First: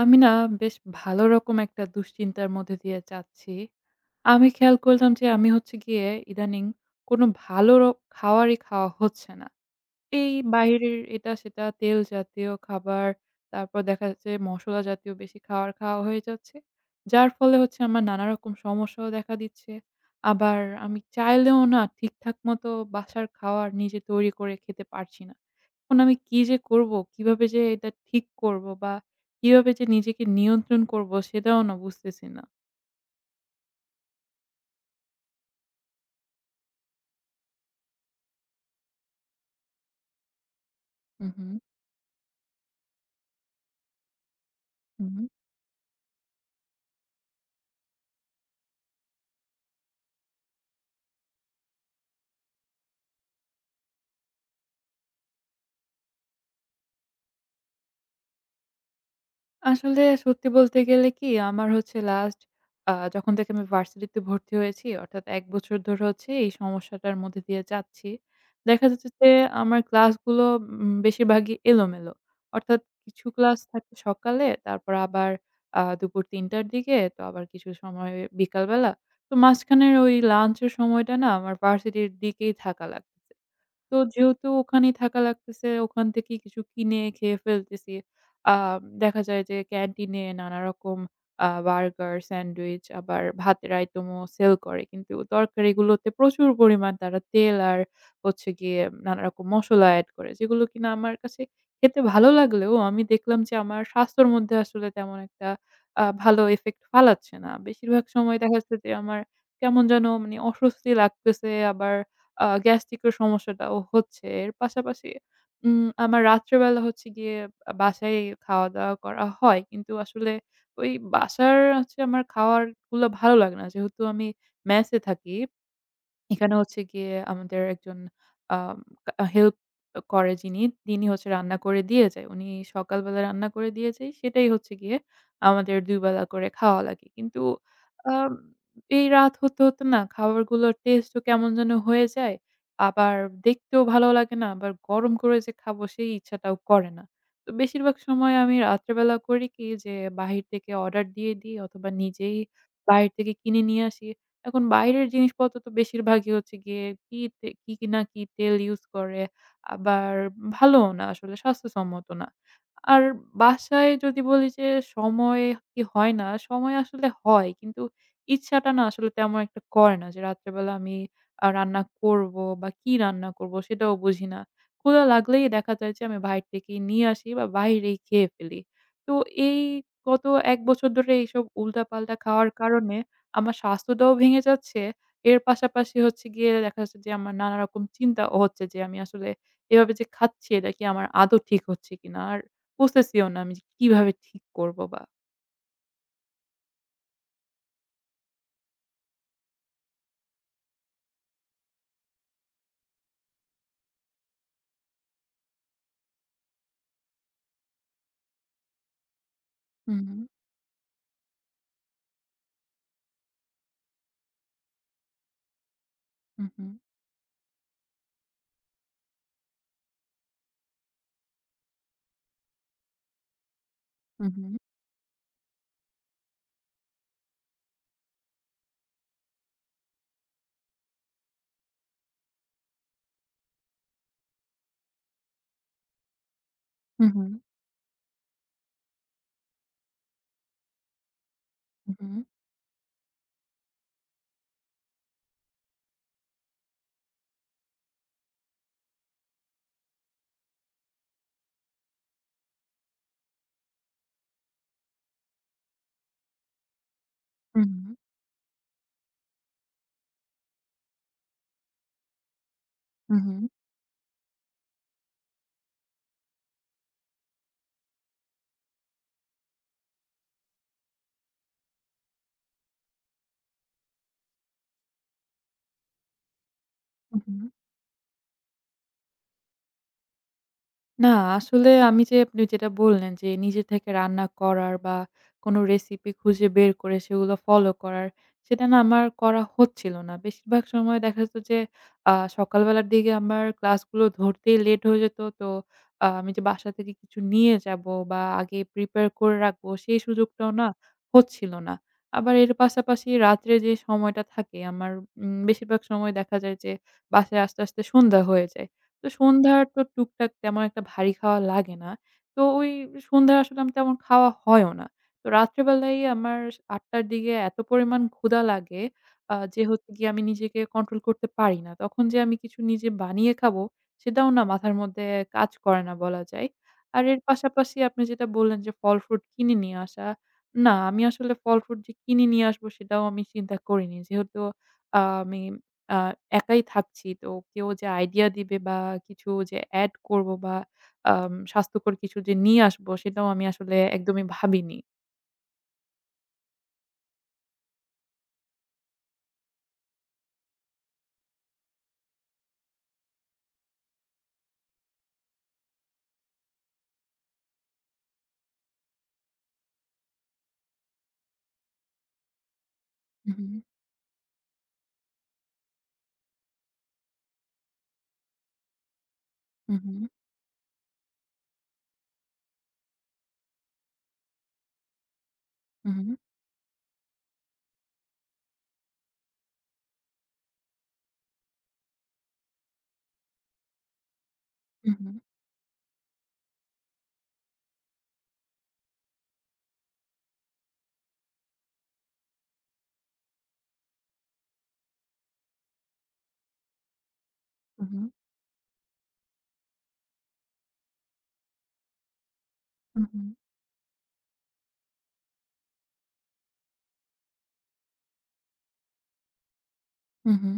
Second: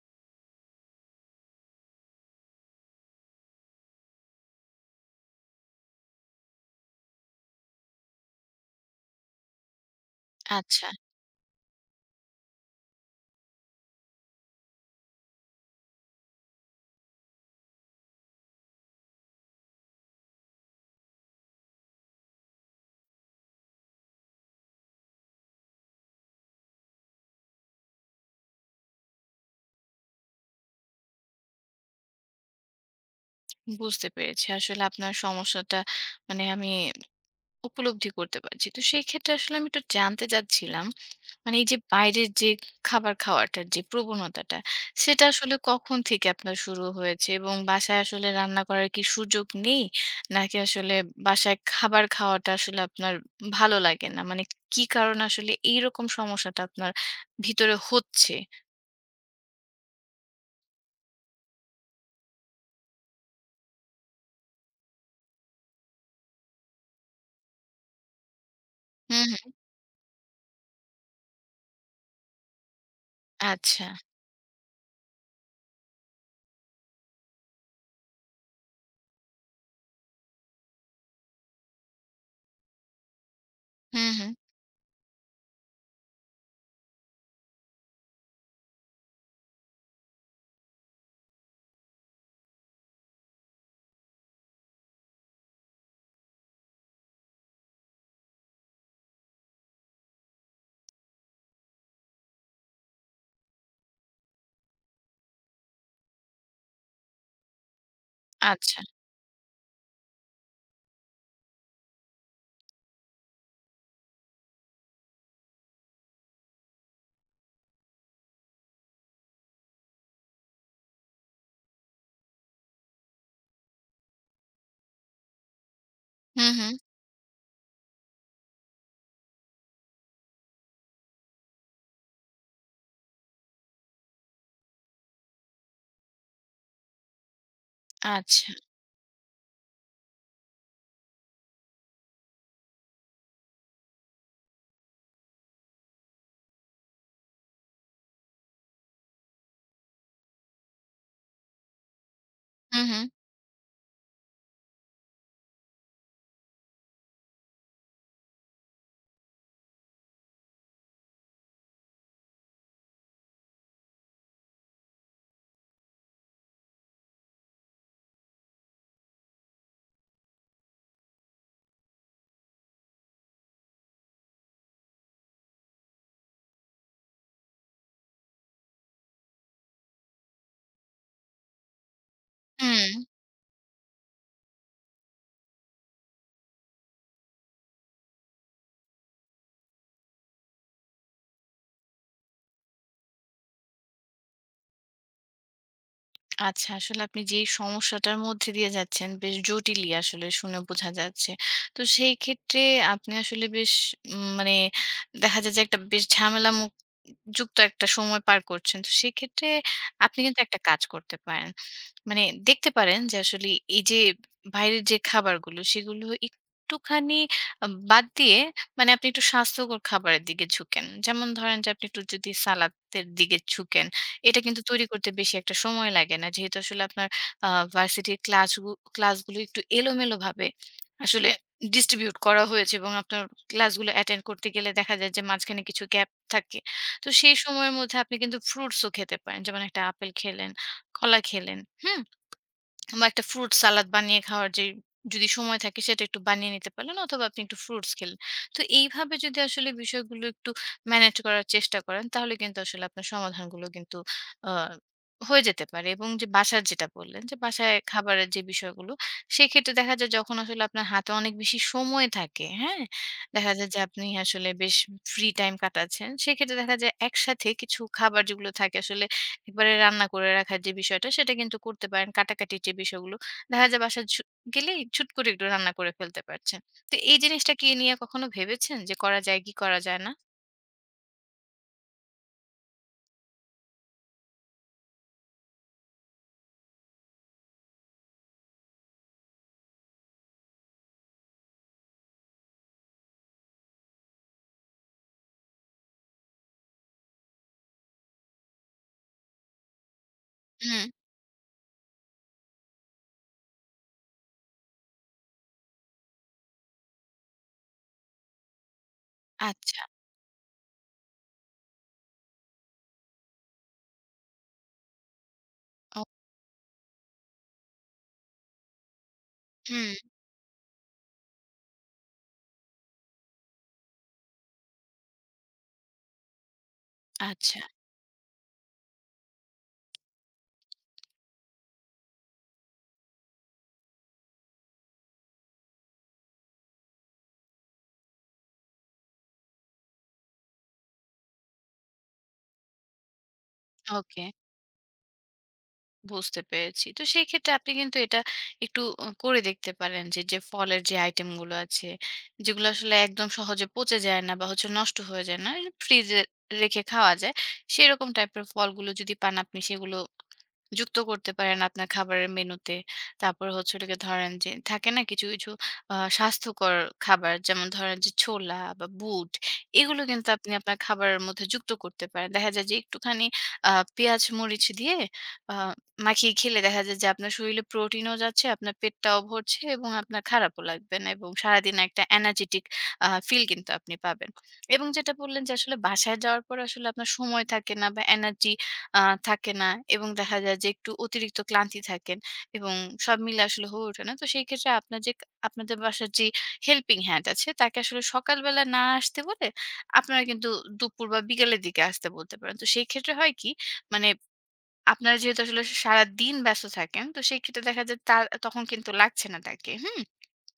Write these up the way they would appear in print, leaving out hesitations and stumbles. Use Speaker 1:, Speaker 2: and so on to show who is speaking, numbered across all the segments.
Speaker 1: আমি না বেশ ভালো রকম একটা দুশ্চিন্তার মধ্যে দিয়ে যাচ্ছি। আমি খেয়াল করলাম যে আমি হচ্ছে গিয়ে ইদানিং কোনো ভালো খাওয়ারই খাওয়া হচ্ছে না। এই
Speaker 2: আচ্ছা,
Speaker 1: বাইরের এটা সেটা তেল জাতীয় খাবার, তারপর দেখা যাচ্ছে মশলা জাতীয় বেশি খাবার খাওয়া হয়ে যাচ্ছে। যার ফলে হচ্ছে আমার নানা রকম সমস্যাও দেখা দিচ্ছে। আবার আমি চাইলেও না ঠিকঠাক মতো বাসার খাওয়ার নিজে তৈরি করে খেতে পারছি না। এখন আমি কি যে করব? কিভাবে যে এটা ঠিক করব বা কিভাবে যে নিজেকে নিয়ন্ত্রণ করব? সেটাও না বুঝতেছি না।
Speaker 2: বুঝতে পেরেছি। আসলে আপনার সমস্যাটা আমি উপলব্ধি করতে পারছি। তো সেই ক্ষেত্রে আসলে আমি একটু জানতে চাচ্ছিলাম,
Speaker 1: হুম, হুম,
Speaker 2: এই যে বাইরের যে খাবার খাওয়াটার যে প্রবণতাটা,
Speaker 1: হুম।
Speaker 2: সেটা আসলে কখন থেকে আপনার শুরু হয়েছে? এবং বাসায় আসলে রান্না করার কি সুযোগ নেই? নাকি আসলে বাসায় খাবার খাওয়াটা আসলে আপনার ভালো লাগে না? কি কারণে আসলে এইরকম সমস্যাটা আপনার ভিতরে হচ্ছে?
Speaker 1: আসলে সত্যি বলতে গেলে কি আমার হচ্ছে লাস্ট যখন থেকে আমি ভার্সিটিতে ভর্তি হয়েছি অর্থাৎ ১ বছর ধরে হচ্ছে এই সমস্যাটার মধ্যে দিয়ে যাচ্ছি। দেখা যাচ্ছে
Speaker 2: হুম,
Speaker 1: যে
Speaker 2: হুম।
Speaker 1: আমার ক্লাসগুলো বেশিরভাগই এলোমেলো। অর্থাৎ কিছু ক্লাস
Speaker 2: আচ্ছা।
Speaker 1: থাকে সকালে তারপর আবার দুপুর ৩টার দিকে তো আবার কিছু সময় বিকালবেলা। তো মাঝখানের ওই লাঞ্চের সময়টা না আমার ভার্সিটির দিকেই থাকা লাগতেছে। তো
Speaker 2: হুম, হুম।
Speaker 1: যেহেতু ওখানেই থাকা লাগতেছে, ওখান থেকেই কিছু কিনে খেয়ে ফেলতেছি। আ দেখা যায় যে ক্যান্টিনে নানারকম বার্গার, স্যান্ডউইচ আবার ভাতের আইটেমও সেল করে। কিন্তু তরকারিগুলোতে প্রচুর পরিমাণ তারা তেল আর হচ্ছে গিয়ে নানারকম মসলা এড করে। যেগুলো কিনা আমার কাছে খেতে ভালো লাগলেও আমি দেখলাম যে আমার স্বাস্থ্যর মধ্যে আসলে তেমন একটা ভালো ইফেক্ট ফালাচ্ছে না। বেশিরভাগ সময় দেখা যাচ্ছে
Speaker 2: আচ্ছা।
Speaker 1: যে আমার কেমন যেন মানে অস্বস্তি লাগতেছে আবার গ্যাস্ট্রিকের সমস্যাটাও হচ্ছে। এর পাশাপাশি আমার রাত্রেবেলা হচ্ছে গিয়ে বাসায় খাওয়া-দাওয়া করা হয়। কিন্তু আসলে ওই বাসার হচ্ছে আমার খাওয়ারগুলো ভালো লাগে না। যেহেতু আমি মেসে থাকি
Speaker 2: হুম,
Speaker 1: এখানে
Speaker 2: হুম।
Speaker 1: হচ্ছে গিয়ে আমাদের একজন আম হেল্প করে যিনি, তিনি হচ্ছে রান্না করে দিয়ে যায়। উনি সকালবেলা রান্না করে দিয়ে যায়, সেটাই হচ্ছে গিয়ে আমাদের ২ বেলা করে খাওয়া লাগে। কিন্তু আম
Speaker 2: আচ্ছা।
Speaker 1: এই রাত হতে না খাবারগুলোর টেস্টও কেমন যেন হয়ে যায়। আবার দেখতেও ভালো লাগে না, আবার গরম করে যে খাবো সেই ইচ্ছাটাও করে না। তো বেশিরভাগ সময় আমি রাত্রেবেলা করি কি যে বাহির থেকে অর্ডার দিয়ে দিই অথবা নিজেই
Speaker 2: হুম, হুম।
Speaker 1: বাহির থেকে কিনে নিয়ে আসি। এখন বাইরের জিনিসপত্র তো বেশিরভাগই হচ্ছে গিয়ে কি তে কি কি না কি তেল ইউজ করে। আবার ভালোও না আসলে স্বাস্থ্যসম্মত না। আর বাসায় যদি বলি যে সময় কি হয় না, সময় আসলে হয়। কিন্তু ইচ্ছাটা না আসলে তেমন একটা করে না যে রাত্রেবেলা আমি রান্না করব বা কি রান্না করব সেটাও বুঝি না। ক্ষুধা লাগলেই দেখা যায় যে আমি বাইরে থেকেই নিয়ে আসি বা বাইরেই খেয়ে ফেলি। তো এই গত ১ বছর ধরে এইসব উল্টাপাল্টা খাওয়ার
Speaker 2: হুম,
Speaker 1: কারণে আমার স্বাস্থ্যটাও ভেঙে যাচ্ছে। এর পাশাপাশি হচ্ছে গিয়ে দেখা যাচ্ছে যে আমার নানা রকম চিন্তাও হচ্ছে যে আমি আসলে এভাবে যে খাচ্ছি এটা কি আমার আদৌ ঠিক হচ্ছে কিনা? আর বুঝতেছিও না আমি যে কিভাবে ঠিক করব বা
Speaker 2: আচ্ছা আসলে আপনি যেই সমস্যাটার মধ্যে দিয়ে যাচ্ছেন বেশ জটিলই আসলে শুনে বোঝা যাচ্ছে। তো সেই ক্ষেত্রে আপনি আসলে বেশ উম মানে দেখা যায় যে একটা বেশ ঝামেলা মুক যুক্ত একটা সময় পার করছেন। তো সেক্ষেত্রে আপনি
Speaker 1: হুম,
Speaker 2: কিন্তু একটা কাজ করতে পারেন। মানে দেখতে পারেন যে আসলে এই যে বাইরের যে খাবারগুলো সেগুলো
Speaker 1: হুম, হুম,
Speaker 2: একটুখানি বাদ দিয়ে আপনি একটু স্বাস্থ্যকর খাবারের দিকে ঝুঁকেন। যেমন ধরেন যে আপনি একটু যদি সালাদের দিকে ঝুঁকেন
Speaker 1: হুম,
Speaker 2: এটা
Speaker 1: হুম,
Speaker 2: কিন্তু তৈরি করতে বেশি একটা সময় লাগে না। যেহেতু আসলে আপনার আ ভার্সিটির ক্লাসগুলো একটু এলোমেলোভাবে আসলে ডিস্ট্রিবিউট করা হয়েছে এবং আপনার ক্লাসগুলো অ্যাটেন্ড করতে গেলে দেখা যায় যে মাঝখানে কিছু গ্যাপ থাকে। তো
Speaker 1: হুম, হুম,
Speaker 2: সেই সময়ের মধ্যে আপনি কিন্তু ফ্রুটসও খেতে পারেন। যেমন একটা আপেল খেলেন, কলা খেলেন। হুম?
Speaker 1: হুম,
Speaker 2: বা একটা ফ্রুট সালাদ বানিয়ে খাওয়ার যে যদি সময় থাকে সেটা একটু বানিয়ে নিতে পারলেন অথবা আপনি একটু ফ্রুটস খেলেন। তো এইভাবে যদি আসলে বিষয়গুলো একটু ম্যানেজ করার চেষ্টা করেন তাহলে কিন্তু আসলে আপনার সমাধানগুলো কিন্তু আ হয়ে যেতে পারে এবং যে বাসার যেটা বললেন যে
Speaker 1: হুম,
Speaker 2: বাসায় খাবারের যে বিষয়গুলো, সেক্ষেত্রে দেখা যায় যখন আসলে আপনার হাতে অনেক বেশি সময় থাকে, হ্যাঁ?
Speaker 1: হুম, হুম, হুম।
Speaker 2: দেখা যায় যে আপনি আসলে বেশ ফ্রি টাইম কাটাচ্ছেন। সেক্ষেত্রে দেখা যায় একসাথে কিছু খাবার যেগুলো থাকে আসলে একবারে রান্না করে রাখার যে বিষয়টা সেটা কিন্তু করতে পারেন। কাটাকাটির যে বিষয়গুলো দেখা যায় বাসায় ছু গেলেই ছুট করে একটু রান্না করে ফেলতে পারছেন। তো এই
Speaker 1: হুম।
Speaker 2: জিনিসটা কি নিয়ে কখনো ভেবেছেন যে করা যায় কি করা যায় না?
Speaker 1: না, আসলে আমি যে আপনি যেটা বললেন যে নিজে থেকে রান্না করার বা কোনো রেসিপি খুঁজে বের করে সেগুলো ফলো করার, সেটা না আমার করা হচ্ছিল না। বেশিরভাগ সময় দেখা যেত যে আ সকালবেলার দিকে আমার ক্লাসগুলো ধরতেই লেট হয়ে যেত। তো আমি যে বাসা থেকে কিছু নিয়ে যাবো বা আগে প্রিপেয়ার করে রাখবো সেই সুযোগটাও না
Speaker 2: হুম,
Speaker 1: হচ্ছিল না। আবার এর পাশাপাশি রাত্রে যে সময়টা থাকে আমার বেশিরভাগ সময় দেখা যায় যে বাসায় আসতে, আসতে সন্ধ্যা হয়ে যায়। তো সন্ধ্যার তো
Speaker 2: আচ্ছা।
Speaker 1: টুকটাক তেমন একটা ভারী খাওয়া লাগে না। তো ওই সন্ধ্যায় আসলে আমি তেমন খাওয়া হয়ও না। তো রাত্রেবেলাই
Speaker 2: ও
Speaker 1: আমার ৮:০০ র দিকে এত পরিমাণ ক্ষুধা লাগে যে হচ্ছে
Speaker 2: হুম,
Speaker 1: গিয়ে আমি নিজেকে কন্ট্রোল করতে পারি না। তখন যে আমি কিছু নিজে বানিয়ে খাবো সেটাও না মাথার মধ্যে কাজ করে না বলা যায়। আর এর
Speaker 2: আচ্ছা।
Speaker 1: পাশাপাশি আপনি যেটা বললেন যে ফল-ফ্রুট কিনে নিয়ে আসা। না আমি আসলে ফল-ফ্রুট যে কিনে নিয়ে আসবো সেটাও আমি চিন্তা করিনি। যেহেতু আমি আ একাই থাকছি। তো কেউ যে আইডিয়া দিবে বা কিছু যে এড করব বা স্বাস্থ্যকর কিছু যে নিয়ে আসবো সেটাও আমি আসলে
Speaker 2: ওকে,
Speaker 1: একদমই ভাবিনি।
Speaker 2: বুঝতে পেরেছি। তো সেই ক্ষেত্রে আপনি কিন্তু এটা একটু করে দেখতে পারেন যে, যে ফলের যে আইটেমগুলো আছে, যেগুলো আসলে একদম সহজে পচে যায় না বা হচ্ছে নষ্ট হয়ে যায় না, ফ্রিজে রেখে খাওয়া যায়। সেরকম টাইপের ফলগুলো যদি পান আপনি সেগুলো যুক্ত করতে পারেন আপনার খাবারের মেনুতে। তারপর
Speaker 1: উহু,
Speaker 2: হচ্ছে হলো গিয়ে ধরেন যে থাকে না কিছু স্বাস্থ্যকর খাবার যেমন ধরেন যে ছোলা বা বুট এগুলো
Speaker 1: উহু,
Speaker 2: কিন্তু আপনি আপনার খাবারের মধ্যে যুক্ত করতে পারেন। দেখা যায় যে একটুখানি আ পেঁয়াজ মরিচ দিয়ে আ
Speaker 1: উহু,
Speaker 2: মাখিয়ে খেলে দেখা যায় যে আপনার শরীরে প্রোটিনও যাচ্ছে, আপনার পেটটাও ভরছে এবং আপনার খারাপও লাগবে না এবং সারাদিন একটা এনার্জেটিক ফিল কিন্তু আপনি পাবেন। এবং
Speaker 1: উহু,
Speaker 2: যেটা বললেন যে আসলে বাসায় যাওয়ার পরে আসলে আপনার সময় থাকে না বা এনার্জি আ থাকে না এবং দেখা যায় যে একটু অতিরিক্ত ক্লান্তি থাকেন এবং সব মিলে আসলে হয়ে ওঠে না। তো সেই ক্ষেত্রে আপনার যে আপনাদের বাসার যে হেল্পিং হ্যান্ড আছে তাকে আসলে
Speaker 1: উহু,
Speaker 2: সকালবেলা না আসতে বলে আপনারা কিন্তু দুপুর বা বিকালের দিকে আসতে বলতে পারেন। তো সেই ক্ষেত্রে
Speaker 1: উহু,
Speaker 2: হয় কি মানে আপনারা যেহেতু আসলে সারাদিন ব্যস্ত থাকেন তো সেই ক্ষেত্রে দেখা যায় তার তখন কিন্তু লাগছে না তাকে। হুম?
Speaker 1: উহু,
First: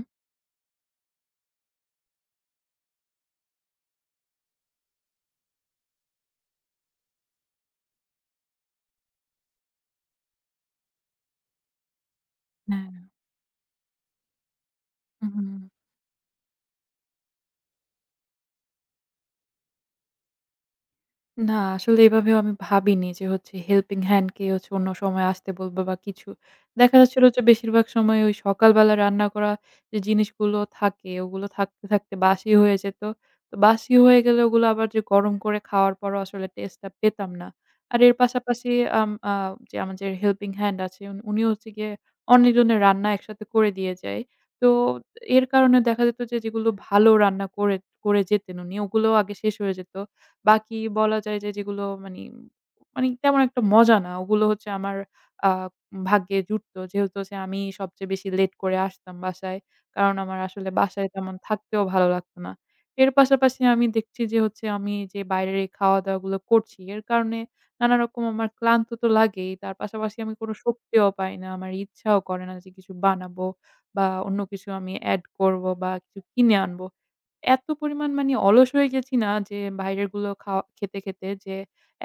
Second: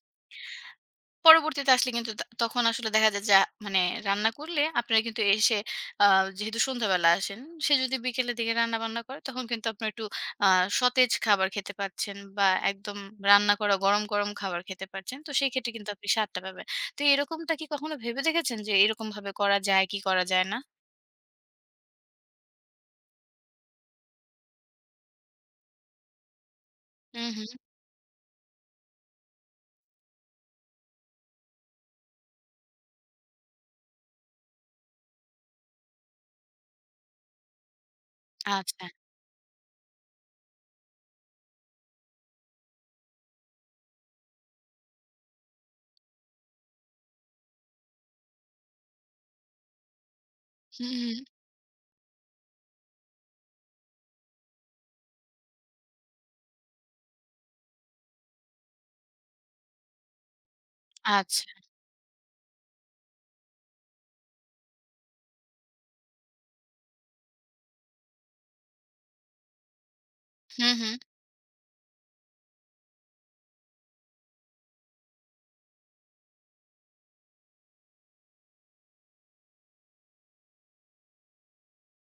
Speaker 2: পরবর্তীতে আসলে কিন্তু তা তখন আসলে দেখা যায় যে, মানে রান্না করলে আপনারা কিন্তু এসে আ যেহেতু সন্ধ্যাবেলা আসেন, সে যদি বিকেলের দিকে রান্না-বান্না করে, তখন কিন্তু আপনারা একটু আ সতেজ খাবার খেতে পারছেন বা
Speaker 1: না,
Speaker 2: একদম
Speaker 1: না।
Speaker 2: রান্না করা গরম, গরম খাবার খেতে পারছেন। তো
Speaker 1: উহু।
Speaker 2: সেই ক্ষেত্রে কিন্তু আপনি স্বাদটা পাবেন। তো এরকমটা কি কখনো ভেবে দেখেছেন যে, এরকমভাবে করা যায় কি করা যায় না?
Speaker 1: না, আসলে এভাবেও আমি ভাবিনি যে হচ্ছে হেল্পিং হ্যান্ড কে হচ্ছে অন্য সময় আসতে বলবো বা কিছু। দেখা যাচ্ছিল
Speaker 2: হুম,
Speaker 1: যে
Speaker 2: হুম।
Speaker 1: বেশিরভাগ সময় ওই সকালবেলা রান্না করা যে জিনিসগুলো থাকে ওগুলো থাকতে, থাকতে বাসি হয়ে যেত। তো বাসি হয়ে গেলে ওগুলো আবার যে গরম করে খাওয়ার পরও আসলে টেস্ট টা পেতাম না। আর এর পাশাপাশি
Speaker 2: আচ্ছা।
Speaker 1: আম আ যে আমাদের হেল্পিং হ্যান্ড আছে উনি উনি হচ্ছে গিয়ে অনেকজনের রান্না একসাথে করে দিয়ে যায়। তো এর কারণে দেখা যেত যে যেগুলো ভালো রান্না করে করে যেতেন উনি ওগুলোও আগে শেষ হয়ে যেত। বাকি
Speaker 2: হুম,
Speaker 1: বলা
Speaker 2: হুম।
Speaker 1: যায় যে যেগুলো মানি মানি তেমন একটা মজা না। ওগুলো হচ্ছে আমার আ ভাগ্যে জুটতো। যেহেতু হচ্ছে আমি সবচেয়ে বেশি লেট করে আসতাম বাসায়। কারণ আমার আসলে বাসায় তেমন
Speaker 2: আচ্ছা।
Speaker 1: থাকতেও ভালো লাগতো না। এর পাশাপাশি আমি দেখছি যে হচ্ছে আমি যে বাইরের এই খাওয়া-দাওয়া গুলো করছি এর কারণে নানা রকম আমার ক্লান্ত তো লাগেই। তার পাশাপাশি আমি কোনো
Speaker 2: হুম, হুম।
Speaker 1: শক্তিও পাই না। আমার ইচ্ছাও করে না যে কিছু বানাবো বা অন্য কিছু আমি এড করব বা কিছু কিনে আনবো। এত পরিমাণ মানে অলস হয়ে গেছি না যে বাইরের গুলো খাওয়া খেতে, খেতে যে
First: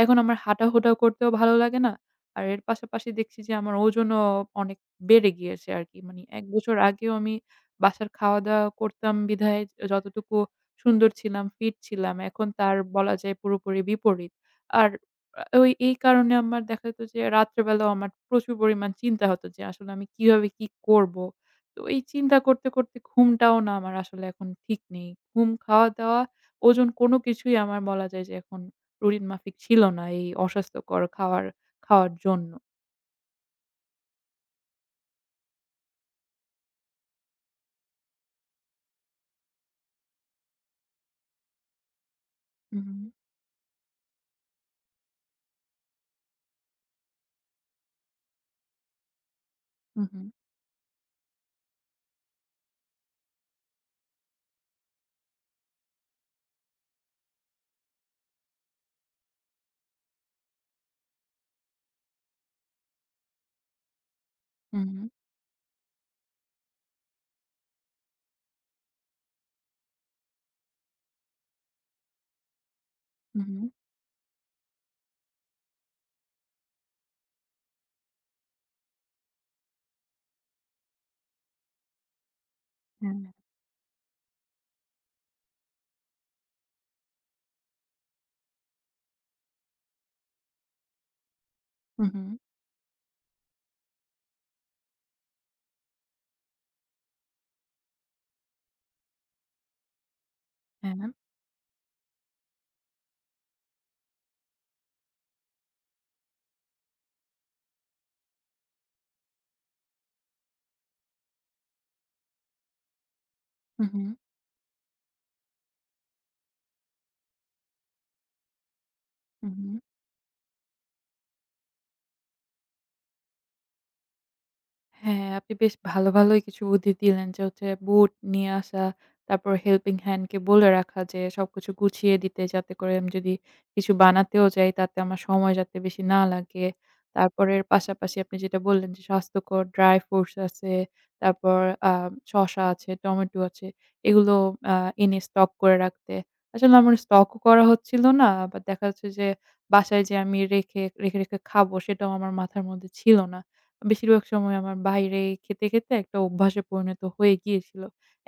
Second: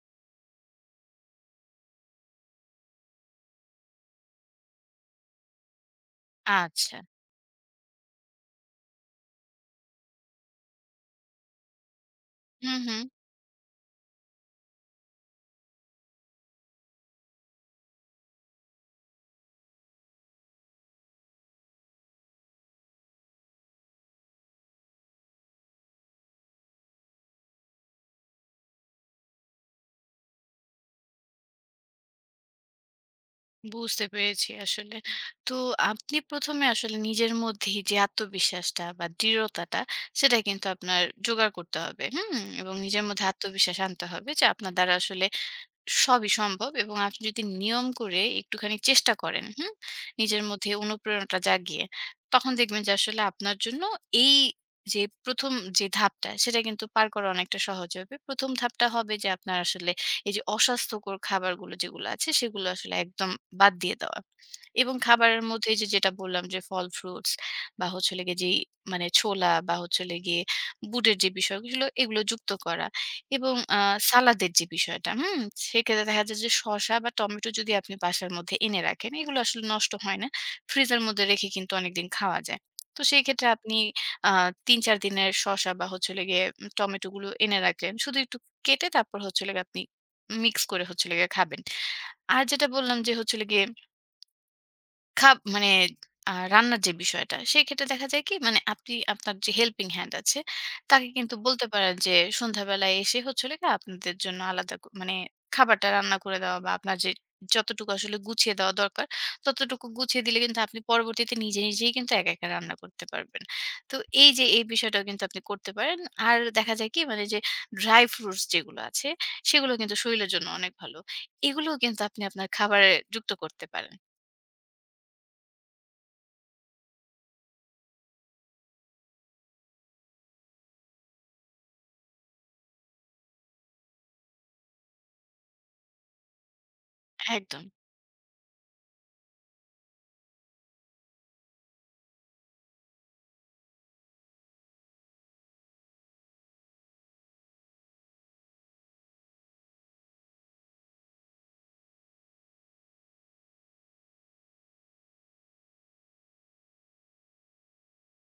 Speaker 1: এখন আমার হাঁটাহুটা করতেও ভালো লাগে না। আর এর পাশাপাশি দেখছি যে আমার ওজনও অনেক বেড়ে গিয়েছে আরকি। মানে ১ বছর
Speaker 2: আচ্ছা।
Speaker 1: আগেও আমি বাসার খাওয়া-দাওয়া করতাম বিধায় যতটুকু সুন্দর ছিলাম, ফিট ছিলাম। এখন তার
Speaker 2: হুম, হুম।
Speaker 1: বলা যায় পুরোপুরি বিপরীত। আর ওই এই কারণে আমার দেখা যেত যে রাত্রে বেলাও আমার প্রচুর পরিমাণ চিন্তা হতো যে আসলে আমি কিভাবে কি করব? তো এই চিন্তা করতে, করতে ঘুমটাও না আমার আসলে এখন ঠিক নেই। ঘুম, খাওয়া-দাওয়া, ওজন কোনো কিছুই আমার বলা যায় যে এখন রুটিন মাফিক ছিল না এই অস্বাস্থ্যকর খাওয়ার খাওয়ার জন্য।
Speaker 2: বুঝতে পেরেছি আসলে। তো আপনি ১ম এ আসলে নিজের মধ্যেই যে আত্মবিশ্বাসটা বা দৃঢ়তাটা সেটা কিন্তু আপনার জোগাড় করতে হবে। হুম? এবং
Speaker 1: হুম,
Speaker 2: নিজের মধ্যে আত্মবিশ্বাস আনতে হবে যে আপনার দ্বারা আসলে সবই সম্ভব এবং আপনি যদি নিয়ম করে একটুখানি চেষ্টা করেন, হুম?
Speaker 1: হুম, হুম,
Speaker 2: নিজের মধ্যে অনুপ্রেরণাটা জাগিয়ে, তখন দেখবেন যে আসলে আপনার জন্য এই যে ১ম যে ধাপটা, সেটা কিন্তু পার করা অনেকটা সহজ হবে। ১ম ধাপটা হবে যে আপনার আসলে এই যে অস্বাস্থ্যকর খাবারগুলো যেগুলো আছে, সেগুলো আসলে একদম বাদ দিয়ে দেওয়া। এবং
Speaker 1: হুম,
Speaker 2: খাবারের মধ্যে যেটা বললাম যে ফল, ফ্রুটস বা হচ্ছে হলো গিয়ে যেই ছোলা বা হচ্ছে হলো গিয়ে বুটের যে বিষয়গুলো, এগুলো যুক্ত করা।
Speaker 1: হুম,
Speaker 2: এবং
Speaker 1: হুম,
Speaker 2: সালাদের যে বিষয়টা, হুম? সেক্ষেত্রে দেখা যায় যে শসা বা টমেটো যদি আপনি বাসার মধ্যে এনে রাখেন, এগুলো আসলে নষ্ট হয় না। ফ্রিজের মধ্যে রেখে কিন্তু অনেকদিন খাওয়া যায়। তো
Speaker 1: হ্যাঁ,
Speaker 2: সেই ক্ষেত্রে আপনি আ ৩-৪ দিনের শসা বা হচ্ছে হলো গিয়ে টমেটোগুলো এনে রাখলেন। শুধু একটু কেটে তারপর হচ্ছে হলো গিয়ে আপনি মিক্স করে হচ্ছে হলো গিয়ে খাবেন।
Speaker 1: হুম, হুম,
Speaker 2: আর যেটা বললাম যে হচ্ছে হলো গিয়ে খাপ মানে রান্নার যে বিষয়টা, সেক্ষেত্রে দেখা যায় কি আপনি আপনার যে হেল্পিং হ্যান্ড আছে,
Speaker 1: হ্যাঁ,
Speaker 2: তাকে কিন্তু বলতে পারেন যে সন্ধ্যাবেলায় এসে হচ্ছে হলো গিয়ে আপনাদের জন্য আলাদা ক মানে খাবারটা রান্না করে দেওয়া বা আপনার যে যতটুকু আসলে গুছিয়ে দেওয়া দরকার, ততটুকু গুছিয়ে দিলে কিন্তু আপনি পরবর্তীতে নিজেই কিন্তু একা রান্না করতে পারবেন।
Speaker 1: হুম,
Speaker 2: তো
Speaker 1: হুম,
Speaker 2: এই যে এই বিষয়টাও কিন্তু আপনি করতে পারেন। আর দেখা যায় কি মানে যে ড্রাই ফ্রুটস যেগুলো আছে, সেগুলো
Speaker 1: হুম।
Speaker 2: কিন্তু শরীরের জন্য অনেক ভালো। এগুলোও কিন্তু আপনি আপনার খাবারে যুক্ত করতে পারেন।
Speaker 1: হ্যাঁ, আপনি বেশ ভালো, ভালোই কিছু বুদ্ধি দিলেন যে হচ্ছে বুট নিয়ে আসা, তারপর হেল্পিং হ্যান্ড কে বলে রাখা যে সবকিছু গুছিয়ে দিতে যাতে করে আমি যদি কিছু বানাতেও যাই তাতে আমার সময় যাতে বেশি না লাগে। তারপরে এর
Speaker 2: একদম।
Speaker 1: পাশাপাশি আপনি যেটা বললেন যে স্বাস্থ্যকর ড্রাই ফ্রুটস আছে, তারপর আ শসা আছে, টমেটো আছে, এগুলো আ এনে স্টক করে রাখতে। আসলে আমার স্টকও করা হচ্ছিল না, আবার দেখা যাচ্ছে যে বাসায় যে আমি রেখে খাবো সেটাও আমার মাথার মধ্যে ছিল না। বেশিরভাগ সময় আমার বাইরে খেতে, খেতে একটা অভ্যাসে পরিণত হয়ে গিয়েছিল।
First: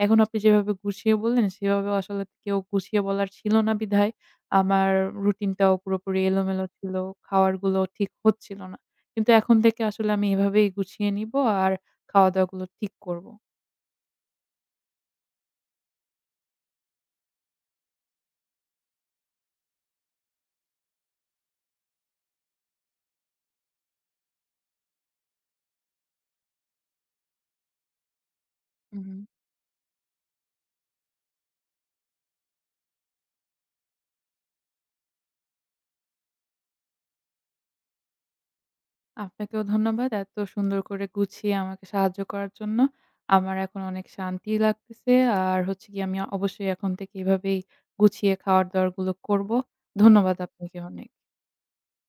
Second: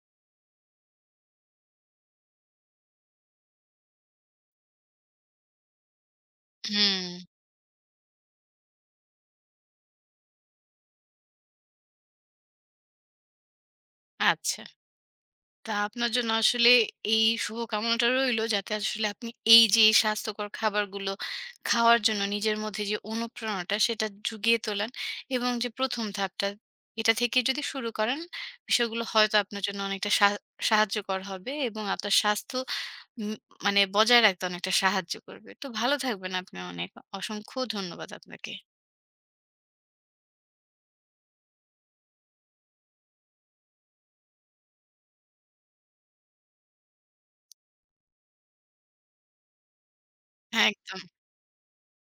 Speaker 1: এখন আপনি যেভাবে গুছিয়ে বললেন সেভাবে আসলে কেউ গুছিয়ে বলার ছিল না বিধায় আমার রুটিনটাও পুরোপুরি এলোমেলো ছিল।
Speaker 2: হুম,
Speaker 1: খাওয়ারগুলো ঠিক হচ্ছিল না। কিন্তু এখন থেকে আসলে আমি এভাবেই গুছিয়ে নিবো আর খাওয়া-দাওয়াগুলো ঠিক করব।
Speaker 2: আচ্ছা। তা আপনার জন্য আসলে এই শুভকামনাটা রইলো যাতে আসলে আপনি এই যে এই স্বাস্থ্যকর খাবারগুলো খাওয়ার জন্য নিজের মধ্যে যে অনুপ্রেরণাটা সেটা জুগিয়ে তোলেন এবং যে ১ম ধাপটা এটা থেকে যদি শুরু করেন বিষয়গুলো
Speaker 1: হুম।
Speaker 2: হয়তো আপনার জন্য অনেকটা সাহায্যকর হবে এবং আপনার স্বাস্থ্য উম মানে বজায় রাখতে অনেকটা সাহায্য করবে। তো ভালো থাকবেন আপনি অনেক। অসংখ্য ধন্যবাদ আপনাকে।
Speaker 1: আপনাকেও ধন্যবাদ। এত সুন্দর করে গুছিয়ে আমাকে সাহায্য করার জন্য। আমার এখন অনেক শান্তি লাগতেছে। আর হচ্ছে গিয়ে আমি অবশ্যই এখন থেকে এভাবেই গুছিয়ে খাওয়ার-দাওয়ার গুলো করব। ধন্যবাদ
Speaker 2: হ্যাঁ,
Speaker 1: আপনাকে
Speaker 2: একদম।
Speaker 1: অনেক।